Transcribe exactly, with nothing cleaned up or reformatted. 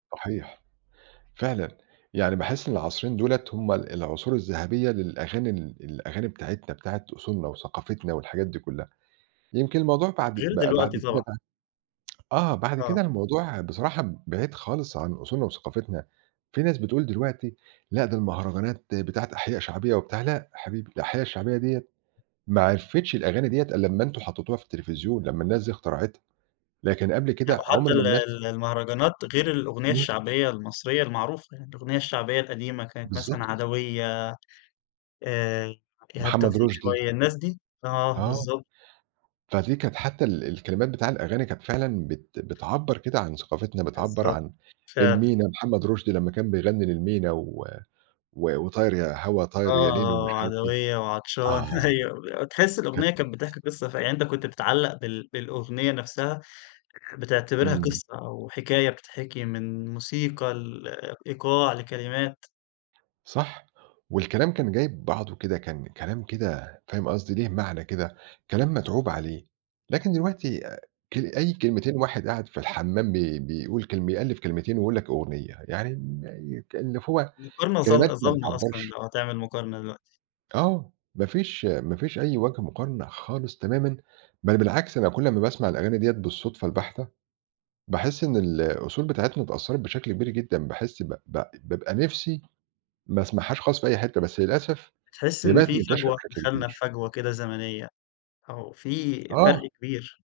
صحيح. فعلًا. يعني باحِس إن العصرين دُولَة هم ال العصور الذهبية للأغاني ال الأغاني بتاعتنا بتاعة أصولنا وثقافتنا والحاجات دي كُلّها. يمكن الموضوع بعد غير بقى دلوقتي بعد كده طبعًا. بقى آه. بعد آه. كده الموضوع بصراحة ب بعيد خالص عن أصولنا وثقافتنا. في ناس بتقول دلوقتي لأ ده المهرجانات بتاعة أحياء شعبية وبتاع لأ حبيبي، الأحياء الشعبية ديّة ما عرفتش الأغاني ديّة ألّا أمّا أنتم حطّيتوها في التليفزيون، لمّا الناس دي اخترعتها، لكن قبل لأ كده عُمْر وحتّى ما ال الناس ال المهرجانات غير الأغنية إمم. الشعبية المصرية المعروفة، يعني الأغنية الشعبية القديمة كانت مثلًا بالضبط. عدوية، آآ إيهاب محمد توفيق رُشدي. شوية الناس دي آه آه. بالضبط. فدي كانت حتّى ال الكلمات بتاع الأغاني كانت فعلًا بت بتعبّر كده عن ثقافتنا، بتعبّر بالضبط. عن فعلًا. المينا محمد رُشدي لمّا كان بيغنّي للمينا و و وطاير يا هوا آه، طاير يا ليل آه، ومش آه عارف إيه، عدوية وعطشان آه. أيوه. ب وتحِس كانت الأغنية كانت بتحكي قصة ف يعني أنت كنت بتتعلّق بال بالأغنية نَفْسها آآ بتعتبرها إمم. قصة أو حكاية بتتحكي من موسيقى، لإيقاع، لكلمات. صح، والكلام كان جايب بعضه كده، كان كلام كده فاهم قصدي؟ ليه معنى كده، كلام مَتعوب عليه. لكن دلوقتي كل أي [unintelligible] كلمتين واحد قاعد في الحمام بي بيقول كلم بيألِّف كلمتين ويقول لك أغنية، يعني إن يك اللي فو مقارنة كلمات ظال ما ظالمة أصلًا بتعبّرش. لو هتعمل مقارنة دلوقتي. آه. ما فيش ما فيش أي وَجه مقارن خالص تمامًا بل بالعكس، أنا كل أمّا باسمع الأغاني دِيّة بالصدفة الباحتة، باحِس إن الأصول بتاعتنا اتأثّرت بشكل كبير جدًا، باحِس بق بق بابقى نِفسي ما أسمعهاش خاص في أي حتّة، بس للأسف بتحِس هي إن بقت في منتشرة فجوة، بشكل دخلنا في كبير. فجوة كده زمنية أو في فَرْق آه. كبير.